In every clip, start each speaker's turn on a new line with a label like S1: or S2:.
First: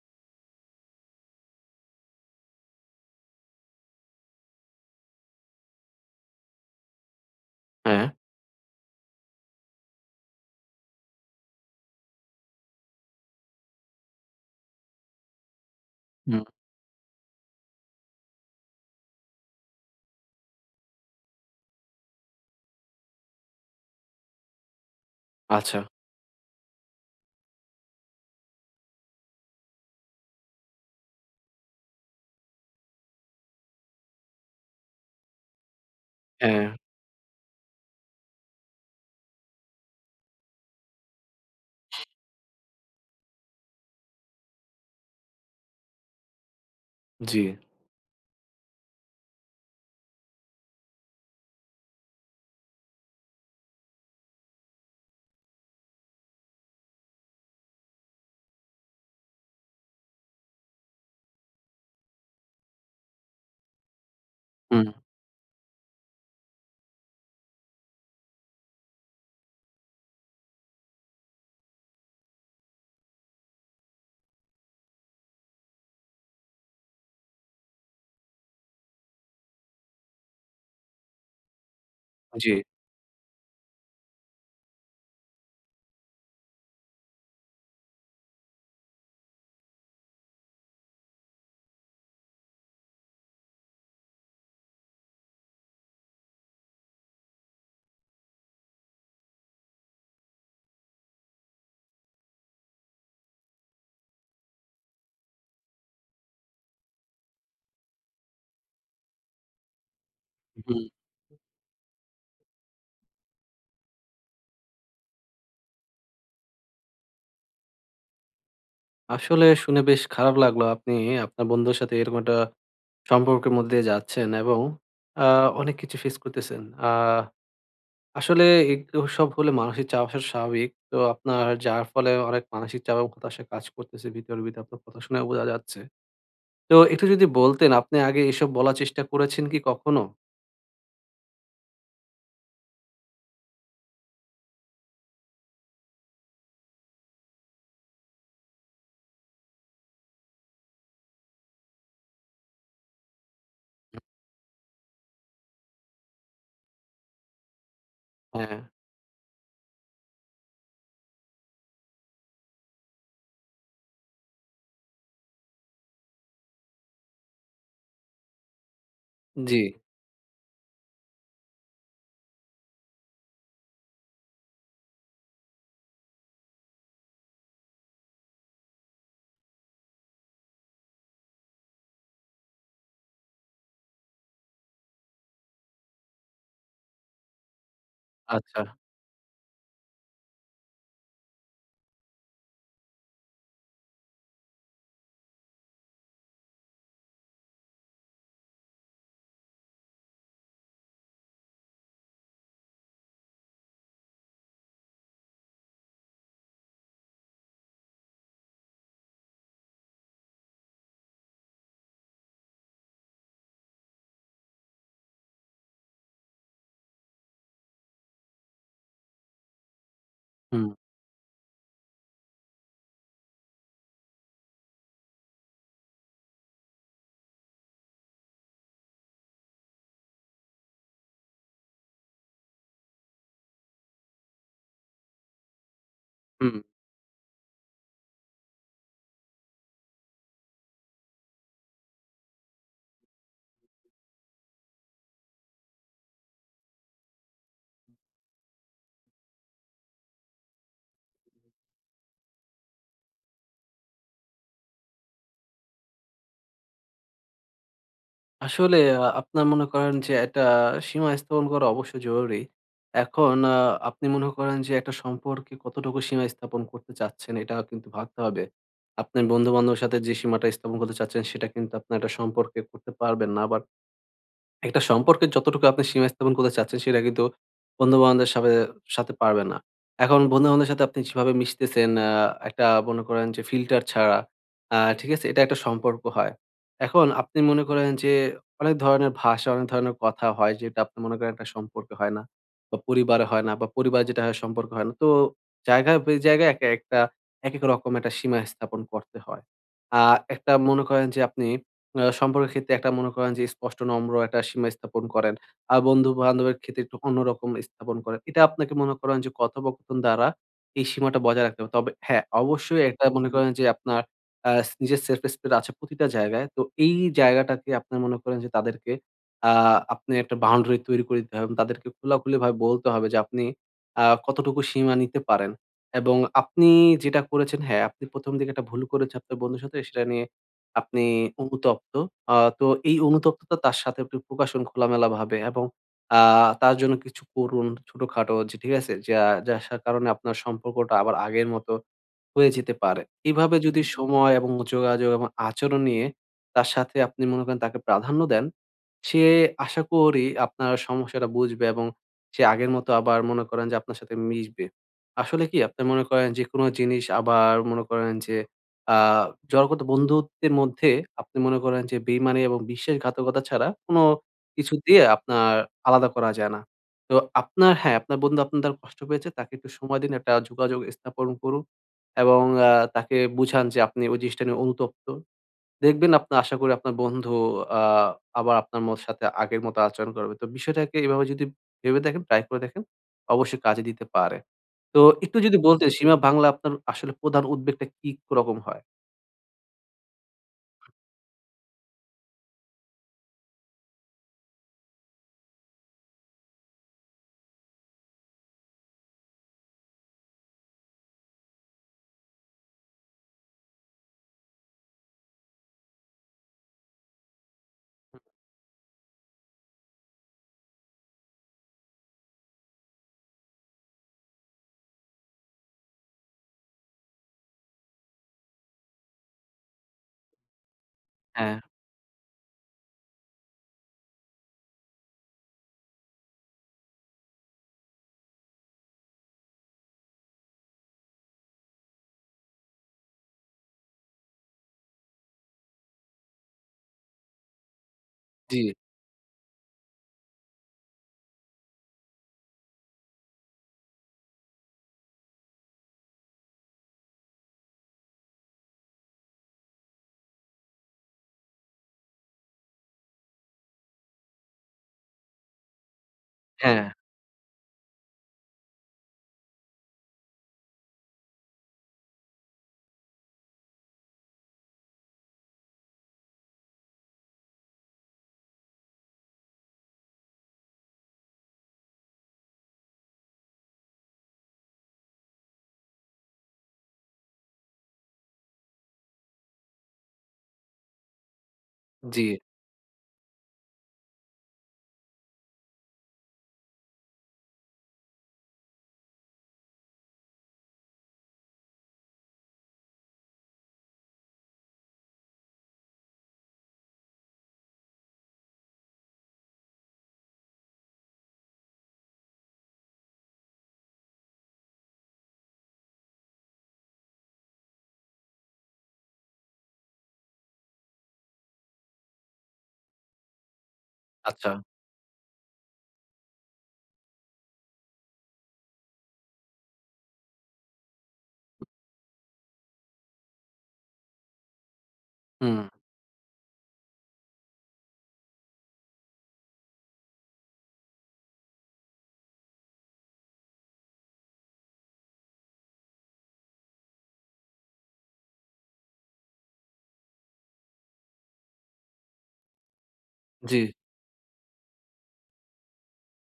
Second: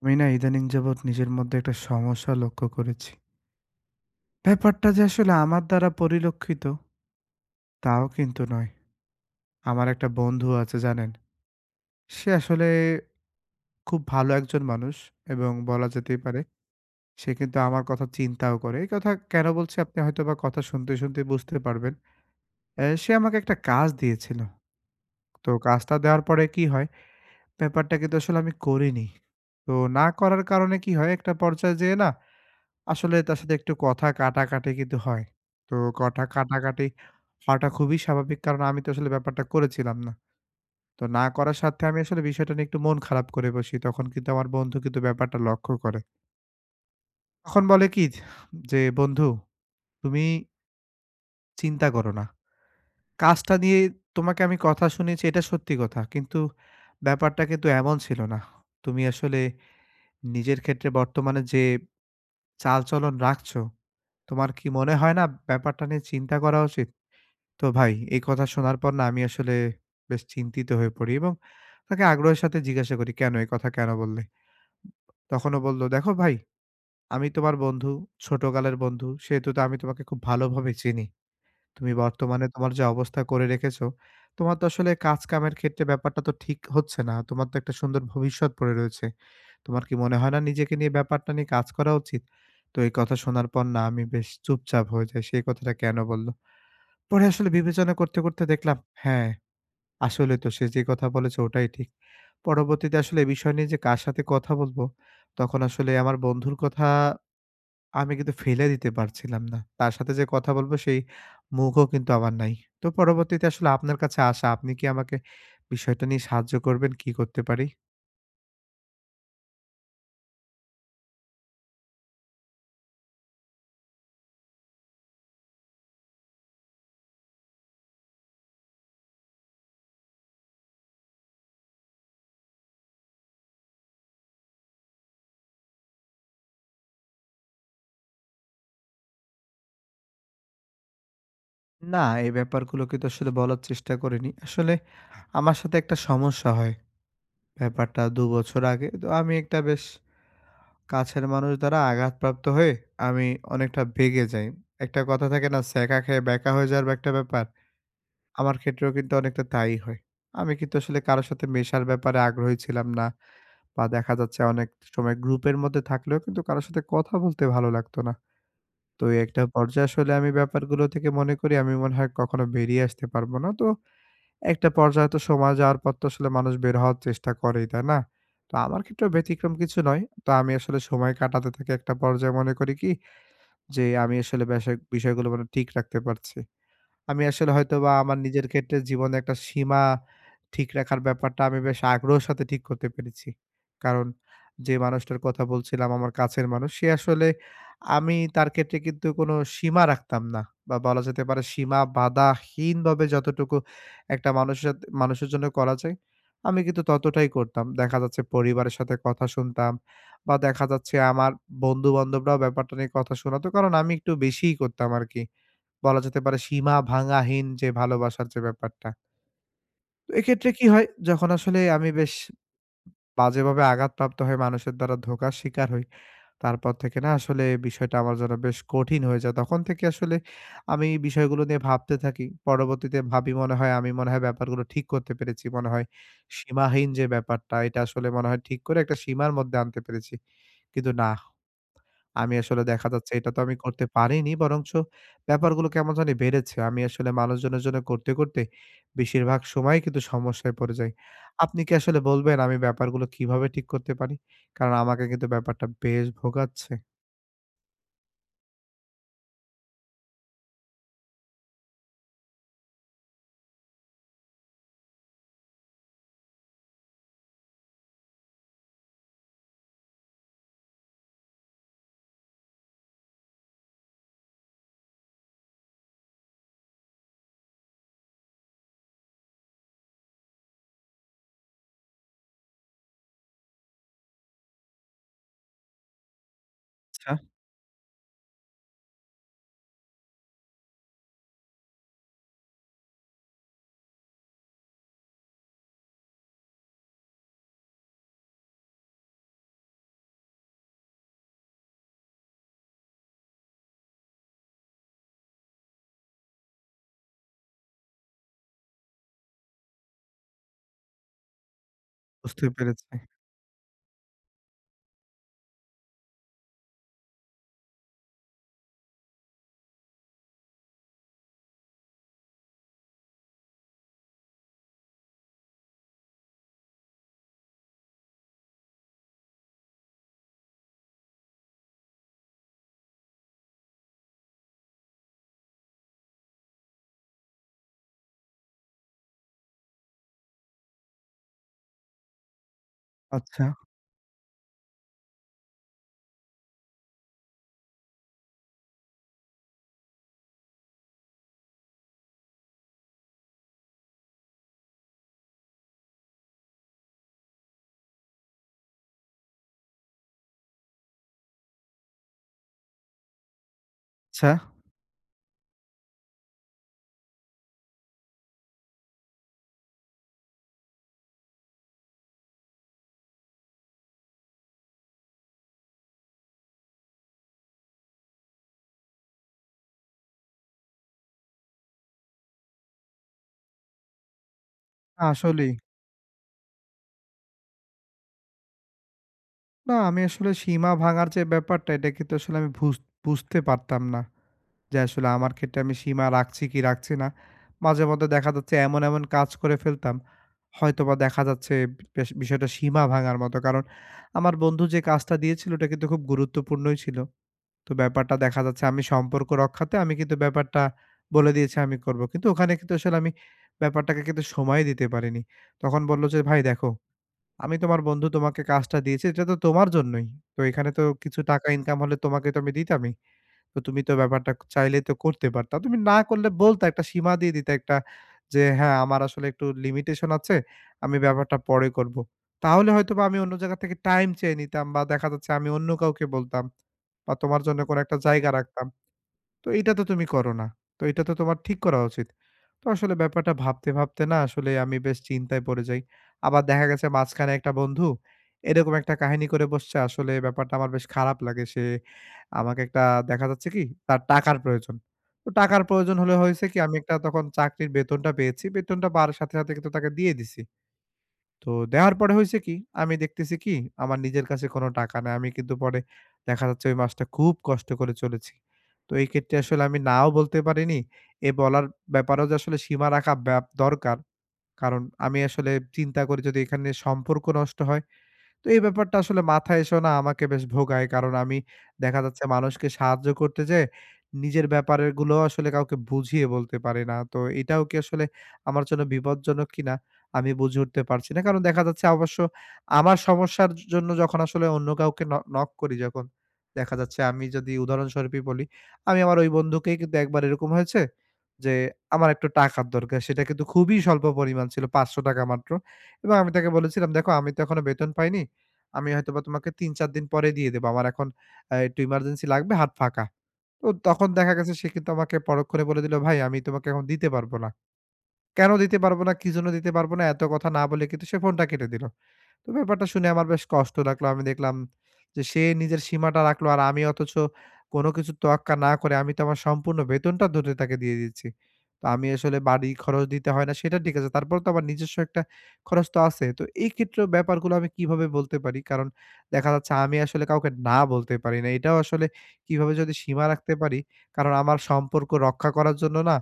S1: আমি না ইদানিং যাবৎ নিজের মধ্যে একটা সমস্যা লক্ষ্য করেছি। ব্যাপারটা যে আসলে আমার দ্বারা পরিলক্ষিত তাও
S2: হ্যাঁ,
S1: কিন্তু নয়। আমার একটা বন্ধু আছে জানেন? সে আসলে খুব ভালো একজন মানুষ এবং বলা যেতেই পারে
S2: হুম,
S1: সে কিন্তু আমার কথা চিন্তাও করে। এই কথা কেন বলছি আপনি হয়তোবা কথা শুনতে, শুনতে বুঝতে পারবেন। সে আমাকে একটা কাজ দিয়েছিল। তো
S2: আচ্ছা।
S1: কাজটা দেওয়ার পরে কি হয়? ব্যাপারটা কিন্তু আসলে আমি করিনি। তো না করার কারণে কি হয়? একটা পর্যায়ে যেয়ে না আসলে তার সাথে একটু কথা কাটাকাটি কিন্তু হয়। তো কথা
S2: হ্যাঁ,
S1: কাটাকাটি হওয়াটা খুবই স্বাভাবিক। কারণ আমি তো আসলে ব্যাপারটা করেছিলাম না। তো না করার স্বার্থে আমি আসলে বিষয়টা নিয়ে একটু মন খারাপ করে বসি। তখন কিন্তু আমার বন্ধু কিন্তু ব্যাপারটা লক্ষ্য করে।
S2: জি,
S1: তখন বলে কি যে, "বন্ধু তুমি চিন্তা করো না। কাজটা নিয়ে তোমাকে আমি কথা শুনিয়েছি এটা সত্যি কথা। কিন্তু ব্যাপারটা কিন্তু এমন ছিল না। তুমি আসলে নিজের ক্ষেত্রে বর্তমানে যে চালচলন রাখছো, তোমার কি
S2: হুম,
S1: মনে হয় না ব্যাপারটা নিয়ে চিন্তা করা উচিত?" তো ভাই এই কথা শোনার পর না আমি আসলে বেশ চিন্তিত হয়ে পড়ি এবং তাকে আগ্রহের সাথে জিজ্ঞাসা করি, "কেন? এই কথা কেন বললে?" তখনও বলল, "দেখো ভাই, আমি তোমার বন্ধু, ছোটকালের বন্ধু। সেহেতু তো আমি তোমাকে খুব ভালোভাবে চিনি। তুমি বর্তমানে
S2: জি,
S1: তোমার যে অবস্থা করে রেখেছো, তোমার তো আসলে কাজকামের ক্ষেত্রে ব্যাপারটা তো ঠিক হচ্ছে না। তোমার তো একটা সুন্দর ভবিষ্যৎ পড়ে রয়েছে। তোমার কি মনে হয় না নিজেকে নিয়ে ব্যাপারটা নিয়ে কাজ করা উচিত?" তো এই কথা শোনার পর না আমি বেশ চুপচাপ হয়ে যাই। সে কথাটা কেন বলল? পরে আসলে বিবেচনা করতে, করতে দেখলাম, হ্যাঁ আসলে তো সে যে কথা বলেছে ওটাই ঠিক। পরবর্তীতে আসলে এই বিষয় নিয়ে যে কার সাথে কথা বলব, তখন আসলে আমার বন্ধুর কথা আমি কিন্তু ফেলে দিতে পারছিলাম না। তার সাথে যে কথা বলব
S2: হুম।
S1: সেই মুখও কিন্তু আমার নাই। তো পরবর্তীতে আসলে আপনার কাছে আসা, আপনি কি আমাকে বিষয়টা নিয়ে সাহায্য করবেন? কি করতে পারি?
S2: আসলে শুনে বেশ খারাপ লাগলো। আপনি আপনার বন্ধুর সাথে এরকম একটা সম্পর্কের মধ্যে দিয়ে যাচ্ছেন এবং আ অনেক কিছু ফেস করতেছেন। আসলে এসব হলে মানসিক চাপ আসা স্বাভাবিক। তো আপনার যার ফলে অনেক মানসিক চাপ এবং হতাশা কাজ করতেছে ভিতরে আপনার কথা শুনে বোঝা যাচ্ছে। তো একটু যদি বলতেন আপনি আগে এসব বলার চেষ্টা করেছেন কি কখনো?
S1: না, এই ব্যাপারগুলো কিন্তু আসলে বলার চেষ্টা করিনি। আসলে আমার সাথে একটা সমস্যা হয়। ব্যাপারটা ২ বছর আগে। তো আমি একটা বেশ কাছের মানুষ দ্বারা আঘাতপ্রাপ্ত হয়ে আমি অনেকটা বেঁকে যাই। একটা কথা থাকে না ছ্যাঁকা খেয়ে ব্যাকা হয়ে যাওয়ার একটা ব্যাপার? আমার
S2: হ্যাঁ,
S1: ক্ষেত্রেও কিন্তু অনেকটা তাই হয়। আমি কিন্তু আসলে কারো সাথে মেশার ব্যাপারে আগ্রহী ছিলাম না বা দেখা যাচ্ছে অনেক সময় গ্রুপের মধ্যে থাকলেও কিন্তু কারো সাথে কথা বলতে ভালো লাগতো না। তো এই একটা
S2: জি,
S1: পর্যায়ে আসলে আমি ব্যাপারগুলো থেকে মনে করি আমি মনে হয় কখনো বেরিয়ে আসতে পারবো না। তো একটা পর্যায়ে তো সময় যাওয়ার পর তো আসলে মানুষ বের হওয়ার চেষ্টা করেই, তাই না? তো আমার ক্ষেত্রেও ব্যতিক্রম কিছু নয়। তো আমি আসলে সময় কাটাতে থাকি একটা পর্যায়ে মনে করি কি যে, আমি আসলে বেসা বিষয়গুলো মানে ঠিক রাখতে পারছি। আমি আসলে হয়তোবা আমার নিজের
S2: আচ্ছা,
S1: ক্ষেত্রে জীবনে একটা সীমা ঠিক রাখার ব্যাপারটা আমি বেশ আগ্রহের সাথে ঠিক করতে পেরেছি। কারণ যে মানুষটার কথা বলছিলাম আমার কাছের মানুষ, সে আসলে আমি তার ক্ষেত্রে কিন্তু কোনো সীমা রাখতাম না। বা বলা যেতে পারে সীমা বাধাহীনভাবে যতটুকু একটা মানুষের সাথে মানুষের জন্য করা যায়, আমি কিন্তু ততটাই করতাম। দেখা যাচ্ছে পরিবারের সাথে কথা শুনতাম বা দেখা যাচ্ছে আমার বন্ধু-বান্ধবরাও ব্যাপারটা নিয়ে কথা শোনাতো। কারণ আমি একটু বেশিই করতাম আরকি। বলা যেতে পারে সীমা ভাঙাহীন যে ভালোবাসার যে ব্যাপারটা। তো এক্ষেত্রে
S2: হুম,
S1: কি হয়? যখন আসলে আমি বেশ বাজেভাবে আঘাতপ্রাপ্ত হয়ে মানুষের দ্বারা ধোঁকার শিকার হই, তারপর থেকে না আসলে বিষয়টা আমার জন্য বেশ কঠিন হয়ে যায়। তখন থেকে আসলে আমি এই বিষয়গুলো নিয়ে ভাবতে থাকি। পরবর্তীতে ভাবি মনে হয় আমি মনে হয় ব্যাপারগুলো ঠিক করতে পেরেছি। মনে হয়
S2: হুম।
S1: সীমাহীন যে ব্যাপারটা এটা আসলে মনে হয় ঠিক করে একটা সীমার মধ্যে আনতে পেরেছি। কিন্তু না। আমি আসলে দেখা যাচ্ছে এটা তো আমি করতে পারিনি। বরঞ্চ ব্যাপারগুলো কেমন জানি বেড়েছে। আমি আসলে মানুষজনের জন্য করতে, করতে বেশিরভাগ সময় কিন্তু সমস্যায় পড়ে যাই। আপনি কি আসলে বলবেন আমি ব্যাপারগুলো কিভাবে ঠিক করতে পারি? কারণ আমাকে কিন্তু ব্যাপারটা বেশ ভোগাচ্ছে।
S2: আসলে আপনার মনে করেন যে একটা সীমা স্থাপন করা অবশ্যই জরুরি। এখন আপনি মনে করেন যে একটা সম্পর্কে কতটুকু সীমা স্থাপন করতে চাচ্ছেন এটা কিন্তু ভাবতে হবে। আপনার বন্ধু-বান্ধবের সাথে যে সীমাটা স্থাপন করতে চাচ্ছেন সেটা কিন্তু আপনার একটা সম্পর্কে করতে পারবেন না। আবার একটা সম্পর্কের যতটুকু আপনি সীমা স্থাপন করতে চাচ্ছেন সেটা কিন্তু বন্ধু-বান্ধবের সাথে পারবেন না। এখন বন্ধু-বান্ধবের সাথে আপনি যেভাবে মিশতেছেন একটা মনে করেন যে ফিল্টার ছাড়া, ঠিক আছে? এটা একটা সম্পর্ক হয়। এখন
S1: আচ্ছা।
S2: আপনি মনে করেন যে অনেক ধরনের ভাষা, অনেক ধরনের কথা হয় যেটা আপনি মনে করেন একটা সম্পর্কে হয় না বা পরিবারে হয় না বা পরিবারে যেটা হয় সম্পর্কে হয় না। তো জায়গায় একেকটা একেক রকম একটা সীমা স্থাপন করতে হয়। আ একটা মনে করেন যে আপনি সম্পর্কের ক্ষেত্রে একটা মনে করেন যে স্পষ্ট নম্র একটা সীমা স্থাপন করেন। আর বন্ধু-বান্ধবের ক্ষেত্রে একটু অন্যরকম স্থাপন করেন। এটা আপনাকে মনে করেন যে কথোপকথন দ্বারা এই সীমাটা বজায় রাখতে হবে। তবে হ্যাঁ,
S1: বুঝতে
S2: অবশ্যই
S1: পেরেছি।
S2: একটা মনে করেন যে আপনার আ নিজের সেলফ রেসপেক্ট আছে প্রতিটা জায়গায়। তো এই জায়গাটাকে আপনার মনে করেন যে তাদেরকে আ আপনি একটা বাউন্ডারি তৈরি করে দিতে হবে এবং তাদেরকে খোলাখুলিভাবে বলতে হবে যে আপনি কতটুকু সীমা নিতে পারেন। এবং আপনি যেটা করেছেন হ্যাঁ, আপনি ১ম দিকে একটা ভুল করেছেন আপনার বন্ধুর সাথে সেটা নিয়ে আপনি অনুতপ্ত। আ তো এই অনুতপ্ততা তার সাথে একটু প্রকাশন খোলামেলাভাবে এবং আ তার জন্য কিছু করুন ছোটখাটো যে ঠিক আছে? যা যার সা কারণে আপনার সম্পর্কটা আবার আগের মতো হয়ে যেতে পারে।
S1: আচ্ছা,
S2: এভাবে যদি হুম। সময় এবং যোগাযোগ এবং আচরণ নিয়ে তার সাথে আপনি মনে করেন তাকে প্রাধান্য দেন, সে আশা করি আপনার সমস্যাটা বুঝবে এবং সে আগের মতো আবার মনে করেন যে আপনার সাথে মিশবে। আসলে কি আপনি মনে করেন যেকোনো জিনিস আবার মনে করেন যে আ জড়গত বন্ধুত্বের মধ্যে আপনি মনে করেন যে বেইমানি এবং বিশ্বাসঘাতকতা ছাড়া কোনো
S1: আচ্ছা।
S2: কিছু দিয়ে আপনার আলাদা করা যায় না। তো আপনার হ্যাঁ, আপনার বন্ধু আপনার দ্বারা কষ্ট পেয়েছে, তাকে একটু সময় দিন, একটা যোগাযোগ স্থাপন করুন। এবং তাকে বুঝান যে আপনি ওই জিনিসটা নিয়ে অনুতপ্ত। দেখবেন আপনার আশা করি আপনার বন্ধু আ আবার আপনার মত সাথে আগের মতো আচরণ করবে। তো বিষয়টাকে এভাবে যদি ভেবে দেখেন, ট্রাই করে দেখেন, অবশ্যই কাজে দিতে পারে। তো
S1: না
S2: একটু
S1: আসলেই।
S2: যদি বলতেন সীমা ভাঙলে আপনার আসলে প্রধান উদ্বেগটা কি রকম হয়?
S1: না আমি আসলে সীমা ভাঙার যে ব্যাপারটা এটা কিন্তু আসলে আমি বুঝতে পারতাম না। যে আসলে আমার ক্ষেত্রে আমি সীমা রাখছি কি রাখছি না। মাঝেমধ্যে দেখা যাচ্ছে এমন, এমন কাজ করে ফেলতাম, হয়তোবা দেখা যাচ্ছে বেশ বিষয়টা সীমা ভাঙার মতো। কারণ আমার বন্ধু যে কাজটা দিয়েছিল ওটা কিন্তু খুব গুরুত্বপূর্ণই ছিল। তো ব্যাপারটা দেখা যাচ্ছে আমি সম্পর্ক রক্ষাতে আমি কিন্তু ব্যাপারটা বলে দিয়েছি আমি করব। কিন্তু ওখানে কিন্তু আসলে আমি ব্যাপারটাকে কিন্তু সময় দিতে পারিনি। তখন বলল যে, "ভাই দেখো, আমি তোমার বন্ধু তোমাকে কাজটা দিয়েছি, এটা তো তোমার জন্যই। তো এখানে তো কিছু টাকা
S2: হ্যাঁ,
S1: ইনকাম হলে তোমাকে তো আমি দিতামই।" তো তুমি তো ব্যাপারটা চাইলেই তো করতে পারতা। তুমি না করলে বলতা, একটা সীমা দিয়ে দিতে একটা যে, "হ্যাঁ, আমার আসলে একটু লিমিটেশন আছে। আমি ব্যাপারটা পরে করব।" তাহলে হয়তোবা আমি অন্য জায়গা থেকে টাইম চেয়ে নিতাম বা দেখা যাচ্ছে আমি অন্য কাউকে বলতাম বা তোমার জন্য কোনো একটা জায়গা
S2: জি,
S1: রাখতাম। তো এইটা তো তুমি করো না। তো এটা তো তোমার ঠিক করা উচিত। তো আসলে ব্যাপারটা ভাবতে, ভাবতে না আসলে আমি বেশ চিন্তায় পড়ে যাই। আবার দেখা গেছে মাঝখানে একটা বন্ধু এরকম একটা কাহিনী করে বসছে। আসলে ব্যাপারটা আমার বেশ খারাপ লাগে। সে আমাকে একটা দেখা যাচ্ছে কি তার টাকার প্রয়োজন। তো টাকার প্রয়োজন হলে হয়েছে কি আমি
S2: হ্যাঁ,
S1: একটা তখন চাকরির বেতনটা পেয়েছি। বেতনটা পাওয়ার সাথে, সাথে কিন্তু তাকে দিয়ে দিছি। তো দেওয়ার পরে হইছে কি? আমি দেখতেছি কি? আমার নিজের কাছে কোনো টাকা নাই। আমি কিন্তু পরে দেখা যাচ্ছে ওই মাসটা খুব কষ্ট করে চলেছি। তো এই ক্ষেত্রে আসলে আমি নাও বলতে পারিনি। এ বলার ব্যাপারেও যে আসলে সীমা রাখা ব্যাপ দরকার। কারণ আমি আসলে চিন্তা করি যদি এখানে সম্পর্ক নষ্ট হয় তো এই ব্যাপারটা আসলে মাথায় এসেও না আমাকে বেশ ভোগায়। কারণ আমি দেখা যাচ্ছে
S2: জি,
S1: মানুষকে সাহায্য করতে যেয়ে নিজের ব্যাপারের গুলোও আসলে কাউকে বুঝিয়ে বলতে পারি না। তো এটাও কি আসলে আমার জন্য বিপজ্জনক কিনা আমি বুঝে উঠতে পারছি না। কারণ দেখা যাচ্ছে অবশ্য আমার সমস্যার জন্য যখন আসলে অন্য কাউকে নক করি যখন, দেখা যাচ্ছে আমি যদি উদাহরণস্বরূপই বলি, আমি আমার ওই বন্ধুকেই কিন্তু একবার এরকম হয়েছে যে আমার একটু টাকার দরকার। সেটা কিন্তু খুবই স্বল্প পরিমাণ ছিল ৳৫০০ মাত্র। এবং আমি তাকে বলেছিলাম, "দেখো আমি তো এখনো বেতন পাইনি। আমি হয়তোবা তোমাকে ৩-৪ দিন পরে দিয়ে দেব। আমার এখন একটু ইমার্জেন্সি লাগবে, হাত ফাঁকা। তো তখন দেখা
S2: আচ্ছা।
S1: গেছে সে কিন্তু আমাকে পরক্ষণে বলে দিল, "ভাই আমি তোমাকে এখন দিতে পারব না।" কেন দিতে পারব না, কি জন্য দিতে পারব না এত কথা না বলে কিন্তু সে ফোনটা কেটে দিল। তো ব্যাপারটা শুনে আমার বেশ কষ্ট লাগলো। আমি দেখলাম যে সে
S2: হুম,
S1: নিজের সীমাটা রাখলো আর আমি অথচ কোনো কিছুর তোয়াক্কা না করে আমি তো আমার সম্পূর্ণ বেতনটা ধরে তাকে দিয়ে দিচ্ছি। তো আমি আসলে বাড়ি খরচ দিতে হয় না সেটা ঠিক আছে। তারপরেও তো আমার নিজস্ব একটা খরচ তো আছে। তো এই ক্ষেত্রেও ব্যাপারগুলো আমি কিভাবে বলতে পারি? কারণ দেখা যাচ্ছে আমি আসলে কাউকে না বলতে পারি না। এটাও আসলে কিভাবে যদি সীমা রাখতে
S2: জি।
S1: পারি? কারণ আমার সম্পর্ক রক্ষা করার জন্য না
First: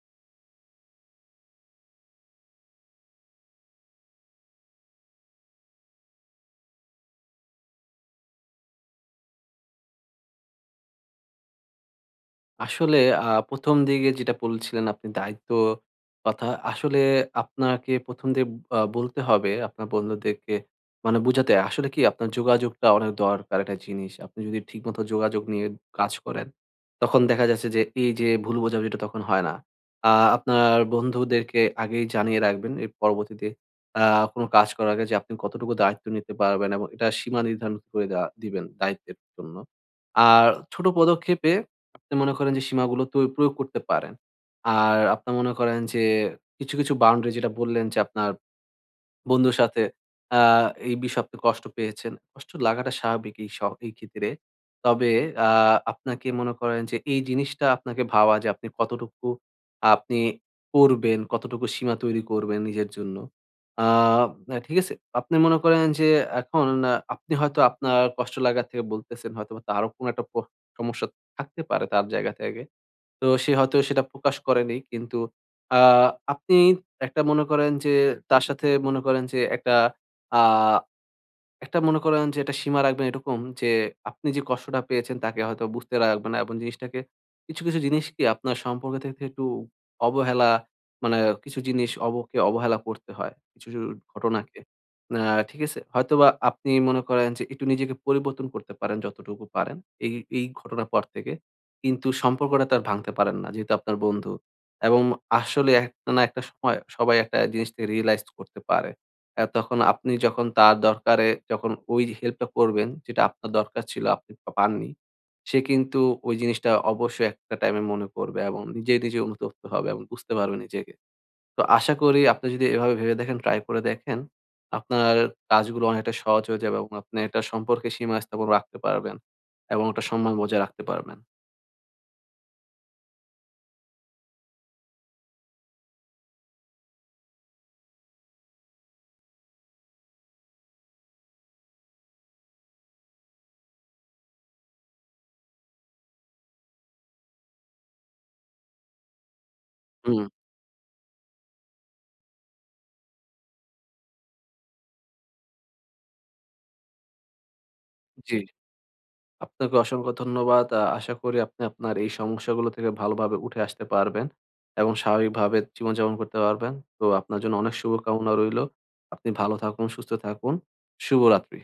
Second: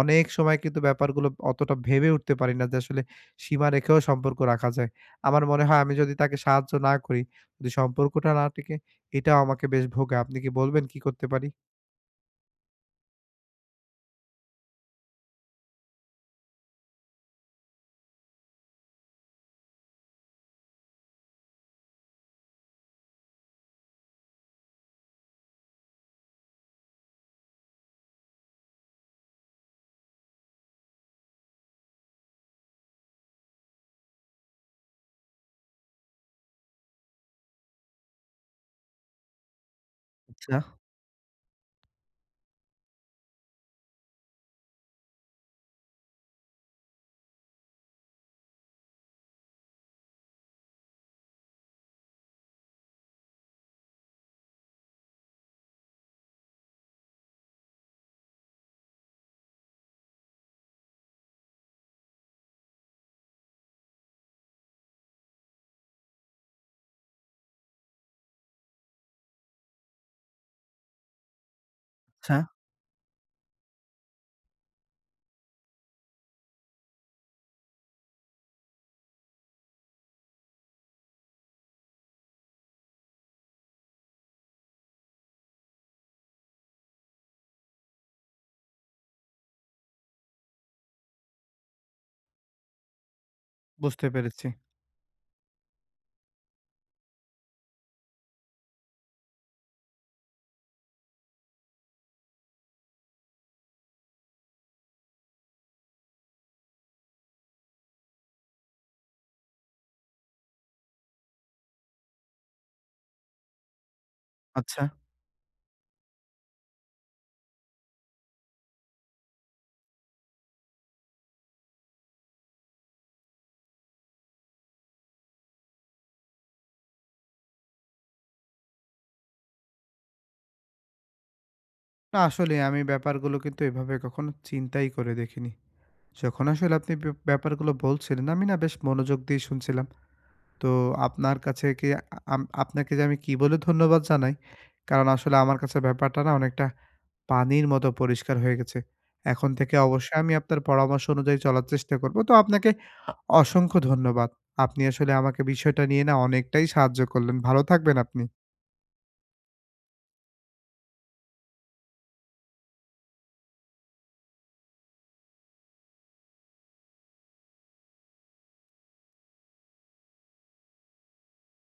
S1: অনেক সময় কিন্তু ব্যাপারগুলো অতটা ভেবে উঠতে পারি না যে আসলে সীমা রেখেও সম্পর্ক রাখা যায়। আমার মনে হয় আমি যদি তাকে সাহায্য না করি, যদি সম্পর্কটা না টিকে, এটাও আমাকে বেশ ভোগে। আপনি কি বলবেন কি করতে পারি?
S2: আসলে আ ১ম দিকে যেটা বলছিলেন আপনি দায়িত্ব কথা। আসলে আপনাকে ১ম দিয়ে বলতে হবে আপনার বন্ধুদেরকে মানে বুঝাতে আসলে কি আপনার যোগাযোগটা অনেক দরকার একটা জিনিস। আপনি যদি ঠিকমতো যোগাযোগ নিয়ে কাজ করেন, তখন দেখা যাচ্ছে যে এই যে ভুল বোঝাবুঝিটা তখন হয় না। আ আপনার বন্ধুদেরকে আগেই জানিয়ে রাখবেন এর পরবর্তীতে আ কোন কাজ করার আগে যে আপনি কতটুকু দায়িত্ব নিতে পারবেন এবং এটা সীমা নির্ধারণ করে দেওয়া দিবেন দায়িত্বের জন্য। আর
S1: আচ্ছা,
S2: ছোট পদক্ষেপে আপনি মনে করেন যে সীমাগুলো তো প্রয়োগ করতে পারেন। আর আপনার মনে করেন যে কিছু বাউন্ডারি যেটা বললেন যে আপনার বন্ধুর সাথে আ এই বিষয়ে আপনি কষ্ট পেয়েছেন। কষ্ট লাগাটা স্বাভাবিক এই ক্ষেত্রে। তবে আ আপনাকে মনে করেন যে এই জিনিসটা আপনাকে ভাবা যে আপনি কতটুকু আপনি করবেন, কতটুকু সীমা তৈরি করবেন নিজের জন্য। আ আ ঠিক আছে? আপনি মনে করেন যে এখন আপনি হয়তো আপনার কষ্ট লাগা থেকে বলতেছেন হয়তোবা তারও কোনো একটা প সমস্যা থাকতে পারে তার জায়গা
S1: আচ্ছা।
S2: থেকে। তো সে হয়তো সেটা প্রকাশ করেনি। কিন্তু আ আপনি একটা মনে করেন যে তার সাথে মনে করেন যে আ একটা সীমা রাখবেন এরকম যে আপনি যে কষ্টটা পেয়েছেন তাকে হয়তো বুঝতে রাখবেন না এবং জিনিসটাকে কিছু জিনিস কি আপনার সম্পর্ক থেকে একটু অবহেলা মানে কিছু জিনিস অবকে অবহেলা করতে হয়। কিছু কিছু
S1: বুঝতে পেরেছি।
S2: ঘটনাকে। আ ঠিক আছে? হয়তোবা আপনি মনে করেন যে একটু নিজেকে পরিবর্তন করতে পারেন যতটুকু পারেন। এই, এই ঘটনার পর থেকে। কিন্তু সম্পর্কটা তো আর ভাঙতে পারেন না যেহেতু আপনার বন্ধু। এবং আসলে একটা না একটা সময় সবাই একটা জিনিস থেকে রিয়ালাইজ করতে পারে। অ্যা তখন আপনি যখন তার দরকারে যখন ওই হেল্পটা করবেন, যেটা আপনার দরকার ছিল আপনি
S1: আচ্ছা।
S2: পাননি। সে কিন্তু ওই জিনিসটা অবশ্যই একটা টাইমে মনে করবে এবং নিজে অনুতপ্ত হবে এবং বুঝতে পারবে নিজেকে। তো আশা করি আপনি যদি এভাবে ভেবে দেখেন, ট্রাই করে দেখেন, আপনার কাজগুলো অনেকটা সহজ হয়ে যাবে এবং আপনি একটা সম্পর্কে সীমা স্থাপন রাখতে পারবেন এবং ওটা সম্মান বজায় রাখতে পারবেন।
S1: না আসলে আমি ব্যাপারগুলো কিন্তু এভাবে কখনো চিন্তাই করে দেখিনি। যখন আসলে আপনি ব্যাপারগুলো বলছিলেন, আমি না বেশ মনোযোগ দিয়ে শুনছিলাম। তো আপনার কাছে কি আপনাকে যে আমি কি বলে ধন্যবাদ জানাই? কারণ আসলে আমার কাছে ব্যাপারটা না অনেকটা পানির মতো পরিষ্কার হয়ে গেছে। এখন থেকে অবশ্যই
S2: হুম,
S1: আমি আপনার পরামর্শ অনুযায়ী চলার চেষ্টা করব। তো আপনাকে অসংখ্য ধন্যবাদ। আপনি আসলে আমাকে বিষয়টা নিয়ে না অনেকটাই সাহায্য করলেন। ভালো থাকবেন আপনি।
S2: জি। আপনাকে অসংখ্য ধন্যবাদ। আশা করি আপনি আপনার এই সমস্যাগুলো থেকে ভালোভাবে উঠে আসতে পারবেন এবং স্বাভাবিকভাবে জীবনযাপন করতে পারবেন। তো আপনার জন্য অনেক শুভকামনা রইলো। আপনি ভালো থাকুন, সুস্থ থাকুন। শুভরাত্রি।